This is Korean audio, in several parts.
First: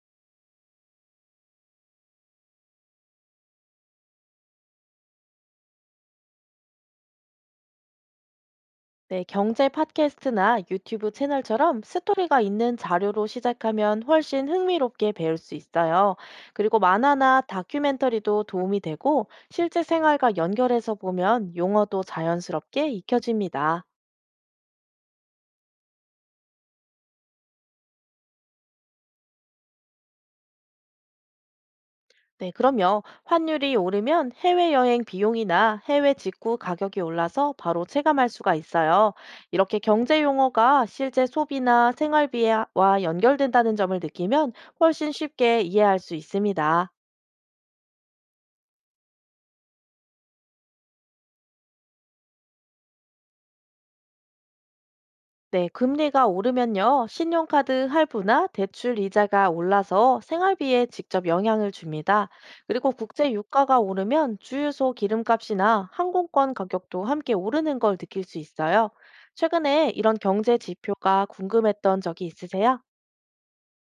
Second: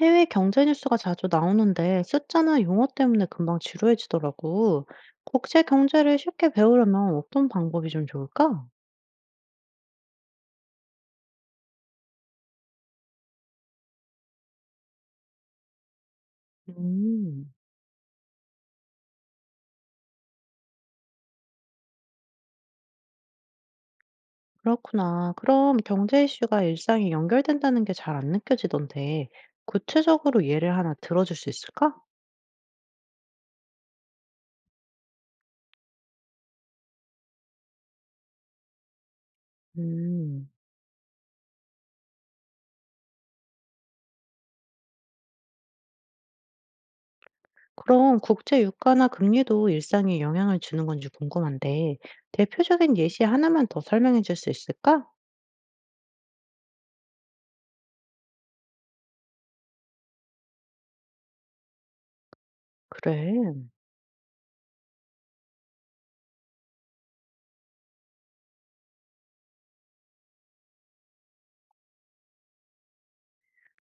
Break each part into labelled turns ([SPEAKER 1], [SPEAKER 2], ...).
[SPEAKER 1] 해외 경제 뉴스가 자주 나오는데 숫자나 용어 때문에 금방 지루해지더라고. 국제 경제를 쉽게 배우려면 어떤 방법이 좀 좋을까?
[SPEAKER 2] 네, 경제 팟캐스트나 유튜브 채널처럼 스토리가 있는 자료로 시작하면 훨씬 흥미롭게 배울 수 있어요. 그리고 만화나
[SPEAKER 1] 음,
[SPEAKER 2] 다큐멘터리도 도움이 되고 실제 생활과 연결해서 보면 용어도 자연스럽게 익혀집니다.
[SPEAKER 1] 그렇구나. 그럼 경제 이슈가 일상에 연결된다는 게 잘 안 느껴지던데 구체적으로 예를 하나 들어줄 수 있을까?
[SPEAKER 2] 네, 그럼요. 환율이 오르면 해외여행 비용이나 해외 직구 가격이 올라서 바로 체감할 수가 있어요. 이렇게 경제
[SPEAKER 1] 음,
[SPEAKER 2] 용어가 실제 소비나 생활비와 연결된다는 점을 느끼면 훨씬 쉽게 이해할 수 있습니다.
[SPEAKER 1] 그럼 국제 유가나 금리도 일상에 영향을 주는 건지 궁금한데 대표적인 예시 하나만 더 설명해 줄 수 있을까?
[SPEAKER 2] 네, 금리가 오르면요, 신용카드 할부나 대출 이자가 올라서 생활비에 직접 영향을 줍니다. 그리고 국제
[SPEAKER 1] 그래.
[SPEAKER 2] 유가가 오르면 주유소 기름값이나 항공권 가격도 함께 오르는 걸 느낄 수 있어요. 최근에 이런 경제 지표가 궁금했던 적이 있으세요?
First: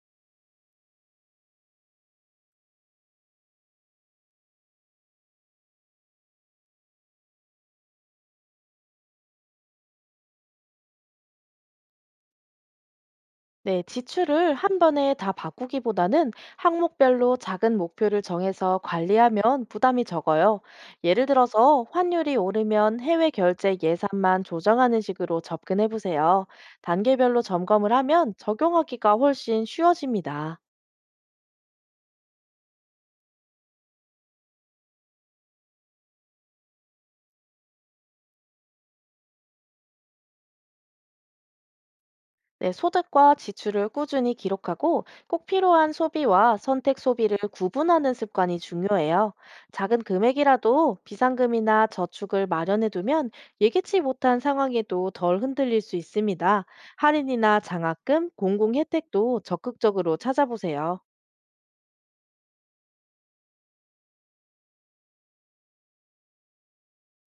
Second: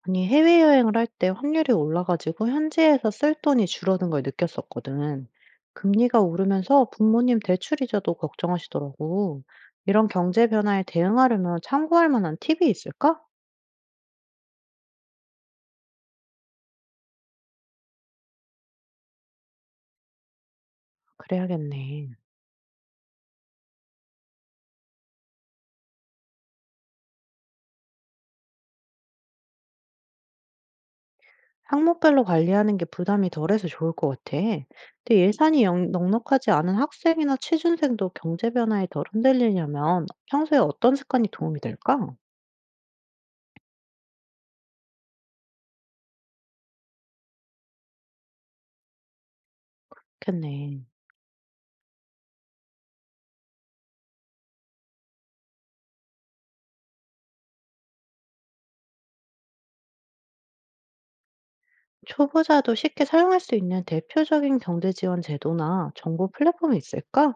[SPEAKER 1] 아니, 해외여행을 할 때 환율이 올라 가지고 현지에서 쓸 돈이 줄어든 걸 느꼈었거든. 금리가 오르면서 부모님 대출 이자도 걱정하시더라고. 이런 경제 변화에 대응하려면 참고할 만한 팁이 있을까?
[SPEAKER 2] 네, 지출을 한 번에 다 바꾸기보다는 항목별로 작은 목표를 정해서 관리하면 부담이 적어요. 예를 들어서
[SPEAKER 1] 그래야겠네.
[SPEAKER 2] 환율이 오르면 해외 결제 예산만 조정하는 식으로 접근해 보세요. 단계별로 점검을 하면 적용하기가 훨씬 쉬워집니다.
[SPEAKER 1] 항목별로 관리하는 게 부담이 덜해서 좋을 것 같아. 근데 예산이 넉넉하지 않은 학생이나 취준생도 경제 변화에 덜 흔들리려면 평소에 어떤 습관이 도움이 될까?
[SPEAKER 2] 네, 소득과 지출을 꾸준히 기록하고 꼭 필요한 소비와 선택 소비를 구분하는 습관이 중요해요. 작은
[SPEAKER 1] 좋겠네.
[SPEAKER 2] 금액이라도 비상금이나 저축을 마련해두면 예기치 못한 상황에도 덜 흔들릴 수 있습니다. 할인이나 장학금, 공공 혜택도 적극적으로 찾아보세요.
[SPEAKER 1] 초보자도 쉽게 사용할 수 있는 대표적인 경제 지원 제도나 정보 플랫폼이 있을까?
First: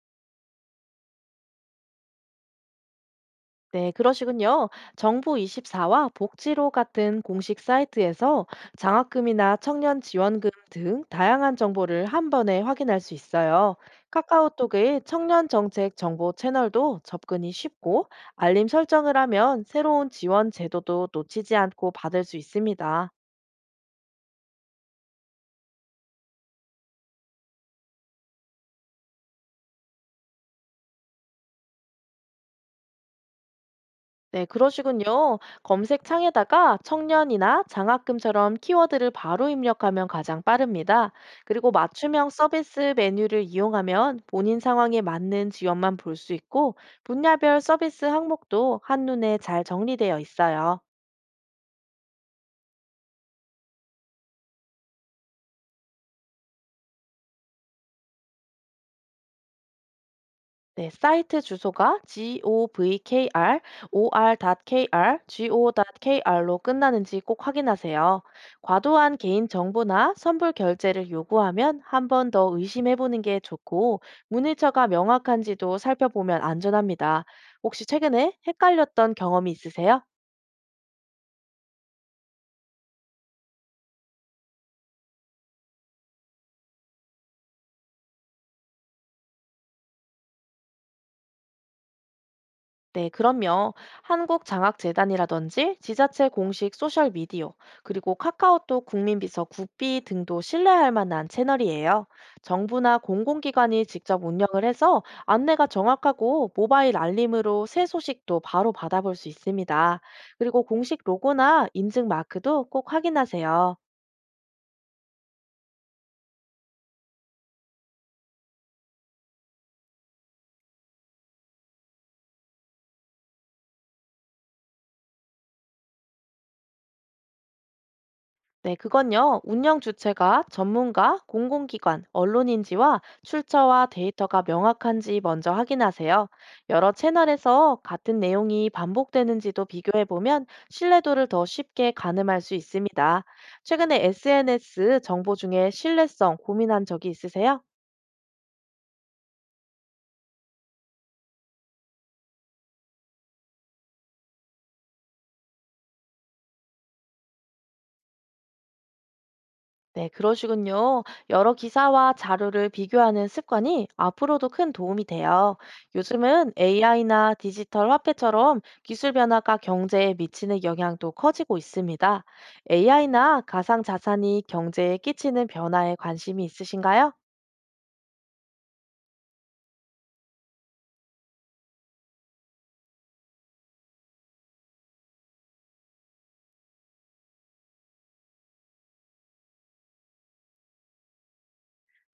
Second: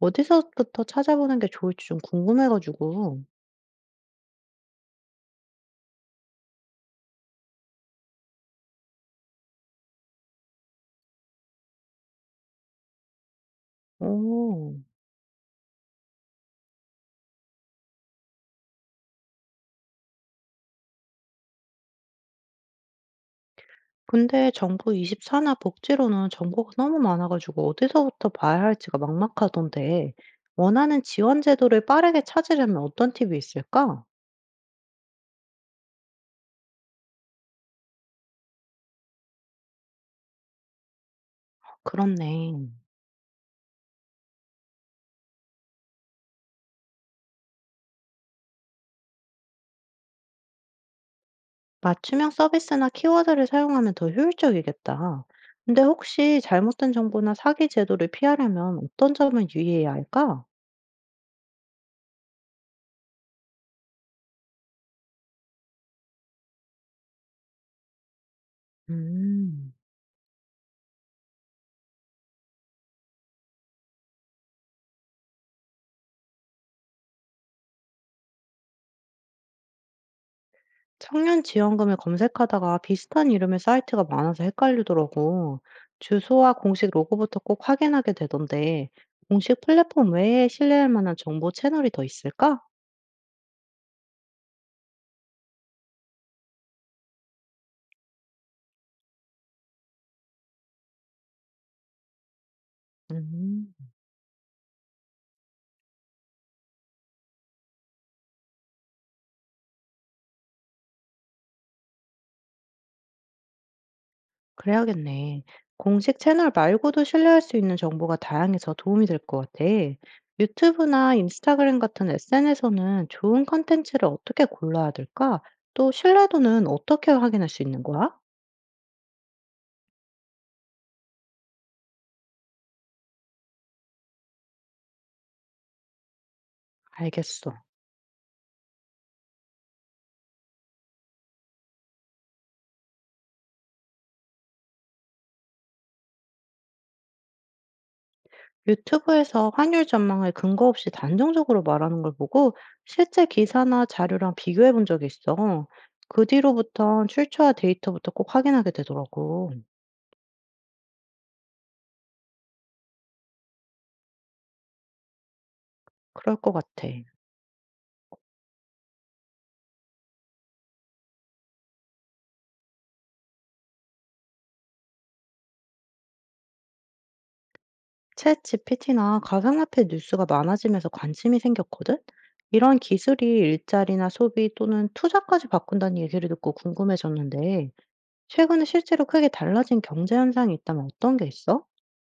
[SPEAKER 1] 어디서부터 찾아보는 게 좋을지 좀 궁금해가지고.
[SPEAKER 2] 네, 그러시군요. 정부24와 복지로 같은 공식 사이트에서 장학금이나 청년 지원금 등 다양한 정보를 한 번에 확인할 수 있어요.
[SPEAKER 1] 오,
[SPEAKER 2] 카카오톡의 청년 정책 정보 채널도 접근이 쉽고 알림 설정을 하면 새로운 지원 제도도 놓치지 않고 받을 수 있습니다.
[SPEAKER 1] 근데 정부 24나 복지로는 정보가 너무 많아가지고 어디서부터 봐야 할지가 막막하던데, 원하는 지원 제도를 빠르게 찾으려면 어떤 팁이 있을까?
[SPEAKER 2] 네, 그러시군요. 검색창에다가 청년이나 장학금처럼 키워드를 바로 입력하면 가장 빠릅니다. 그리고 맞춤형
[SPEAKER 1] 그렇네.
[SPEAKER 2] 서비스 메뉴를 이용하면 본인 상황에 맞는 지원만 볼 수 있고, 분야별 서비스 항목도 한눈에 잘 정리되어 있어요.
[SPEAKER 1] 맞춤형 서비스나 키워드를 사용하면 더 효율적이겠다. 근데 혹시 잘못된 정보나 사기 제도를 피하려면 어떤 점을 유의해야 할까?
[SPEAKER 2] 네, 사이트 주소가 govkr.or.kr, go.kr로 끝나는지 꼭 확인하세요. 과도한 개인
[SPEAKER 1] 음,
[SPEAKER 2] 정보나 선불 결제를 요구하면 한 번 더 의심해 보는 게 좋고, 문의처가 명확한지도 살펴보면 안전합니다. 혹시 최근에 헷갈렸던 경험이 있으세요?
[SPEAKER 1] 청년 지원금을 검색하다가 비슷한 이름의 사이트가 많아서 헷갈리더라고. 주소와 공식 로고부터 꼭 확인하게 되던데, 공식 플랫폼 외에 신뢰할 만한 정보 채널이 더 있을까?
[SPEAKER 2] 네, 그럼요. 한국장학재단이라든지 지자체 공식 소셜미디어, 그리고 카카오톡 국민비서 굿비 등도 신뢰할 만한 채널이에요. 정부나
[SPEAKER 1] 음.
[SPEAKER 2] 공공기관이 직접 운영을 해서 안내가 정확하고 모바일 알림으로 새 소식도 바로 받아볼 수 있습니다. 그리고 공식 로고나 인증 마크도 꼭 확인하세요.
[SPEAKER 1] 그래야겠네. 공식 채널 말고도 신뢰할 수 있는 정보가 다양해서 도움이 될 것 같아. 유튜브나 인스타그램 같은 SNS에서는 좋은 컨텐츠를 어떻게 골라야 될까? 또 신뢰도는 어떻게 확인할 수 있는 거야?
[SPEAKER 2] 네, 그건요. 운영 주체가 전문가, 공공기관, 언론인지와 출처와 데이터가 명확한지 먼저 확인하세요. 여러
[SPEAKER 1] 알겠어.
[SPEAKER 2] 채널에서 같은 내용이 반복되는지도 비교해보면 신뢰도를 더 쉽게 가늠할 수 있습니다. 최근에 SNS 정보 중에 신뢰성 고민한 적이 있으세요?
[SPEAKER 1] 유튜브에서 환율 전망을 근거 없이 단정적으로 말하는 걸 보고 실제 기사나 자료랑 비교해 본 적이 있어. 그 뒤로부턴 출처와 데이터부터 꼭 확인하게 되더라고.
[SPEAKER 2] 네, 그러시군요. 여러 기사와 자료를 비교하는 습관이 앞으로도 큰 도움이 돼요.
[SPEAKER 1] 그럴
[SPEAKER 2] 요즘은
[SPEAKER 1] 것 같아.
[SPEAKER 2] AI나 디지털 화폐처럼 기술 변화가 경제에 미치는 영향도 커지고 있습니다. AI나 가상 자산이 경제에 끼치는 변화에 관심이 있으신가요?
[SPEAKER 1] 챗지 PT 나 가상화폐 뉴스가 많아지면서 관심이 생겼거든? 이런 기술이 일자리나 소비 또는 투자까지 바꾼다는 얘기를 듣고 궁금해졌는데, 최근에 실제로 크게 달라진 경제 현상이 있다면 어떤 게 있어?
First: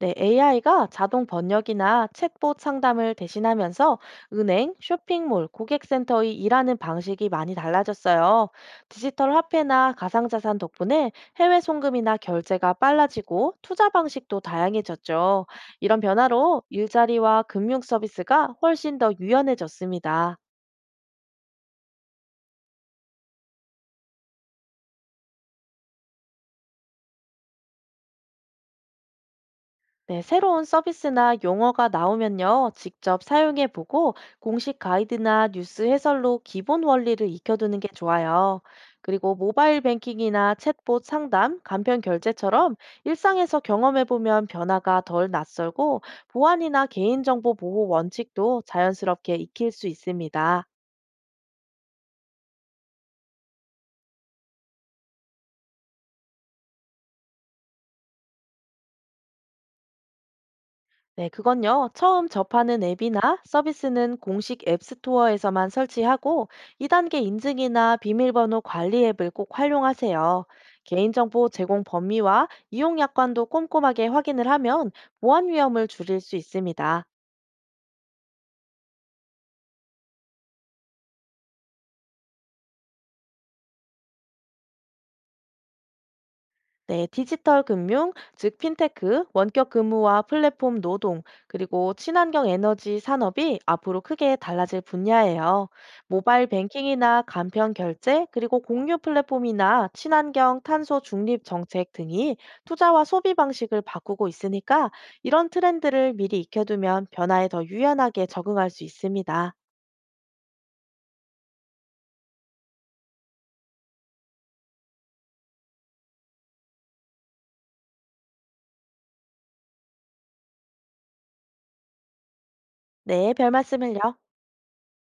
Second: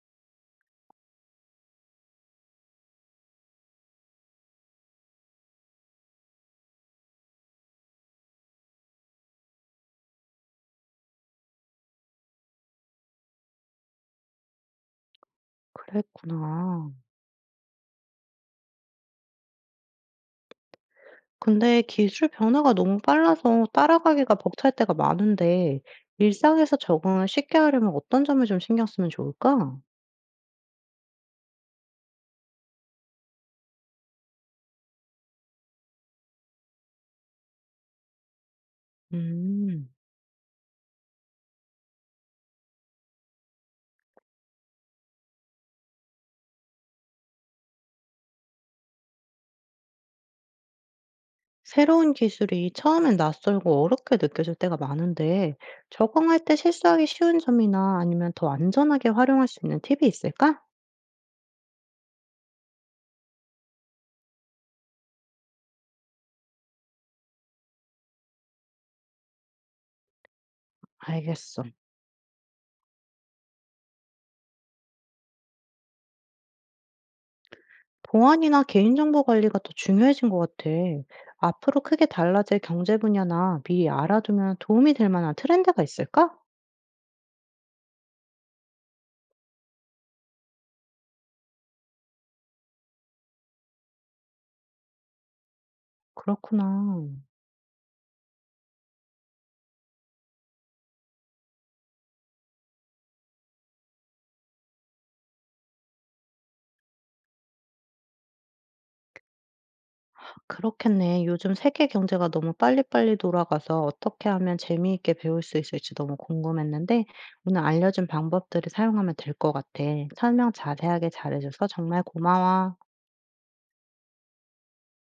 [SPEAKER 2] 네, AI가 자동 번역이나 챗봇 상담을 대신하면서 은행, 쇼핑몰, 고객센터의 일하는 방식이 많이 달라졌어요. 디지털 화폐나 가상자산 덕분에 해외 송금이나 결제가 빨라지고 투자 방식도 다양해졌죠. 이런 변화로
[SPEAKER 1] 그랬구나.
[SPEAKER 2] 일자리와 금융 서비스가 훨씬 더 유연해졌습니다.
[SPEAKER 1] 근데 기술 변화가 너무 빨라서 따라가기가 벅찰 때가 많은데, 일상에서 적응을 쉽게 하려면 어떤 점을 좀 신경 쓰면 좋을까?
[SPEAKER 2] 네, 새로운 서비스나 용어가 나오면요, 직접 사용해 보고 공식 가이드나 뉴스 해설로 기본 원리를 익혀두는 게 좋아요. 그리고 모바일
[SPEAKER 1] 음.
[SPEAKER 2] 뱅킹이나 챗봇 상담, 간편 결제처럼 일상에서 경험해 보면 변화가 덜 낯설고 보안이나 개인정보 보호 원칙도 자연스럽게 익힐 수 있습니다.
[SPEAKER 1] 새로운 기술이 처음엔 낯설고 어렵게 느껴질 때가 많은데, 적응할 때 실수하기 쉬운 점이나 아니면 더 안전하게 활용할 수 있는 팁이 있을까?
[SPEAKER 2] 네, 그건요. 처음 접하는 앱이나 서비스는 공식 앱 스토어에서만 설치하고 2단계 인증이나 비밀번호 관리 앱을 꼭 활용하세요. 개인정보
[SPEAKER 1] 알겠어. 음.
[SPEAKER 2] 제공 범위와 이용 약관도 꼼꼼하게 확인을 하면 보안 위험을 줄일 수 있습니다.
[SPEAKER 1] 보안이나 개인정보 관리가 더 중요해진 것 같아. 앞으로 크게 달라질 경제 분야나 미리 알아두면 도움이 될 만한 트렌드가 있을까?
[SPEAKER 2] 네, 디지털 금융, 즉 핀테크, 원격 근무와 플랫폼 노동, 그리고 친환경 에너지 산업이 앞으로 크게 달라질 분야예요. 모바일
[SPEAKER 1] 그렇구나.
[SPEAKER 2] 뱅킹이나 간편 결제, 그리고 공유 플랫폼이나 친환경 탄소 중립 정책 등이 투자와 소비 방식을 바꾸고 있으니까 이런 트렌드를 미리 익혀두면 변화에 더 유연하게 적응할 수 있습니다.
[SPEAKER 1] 그렇겠네. 요즘 세계 경제가 너무 빨리빨리 돌아가서 어떻게 하면 재미있게 배울 수 있을지 너무 궁금했는데, 오늘 알려준 방법들을 사용하면 될 것 같아. 설명 자세하게 잘해줘서 정말 고마워.
[SPEAKER 2] 네, 별 말씀을요.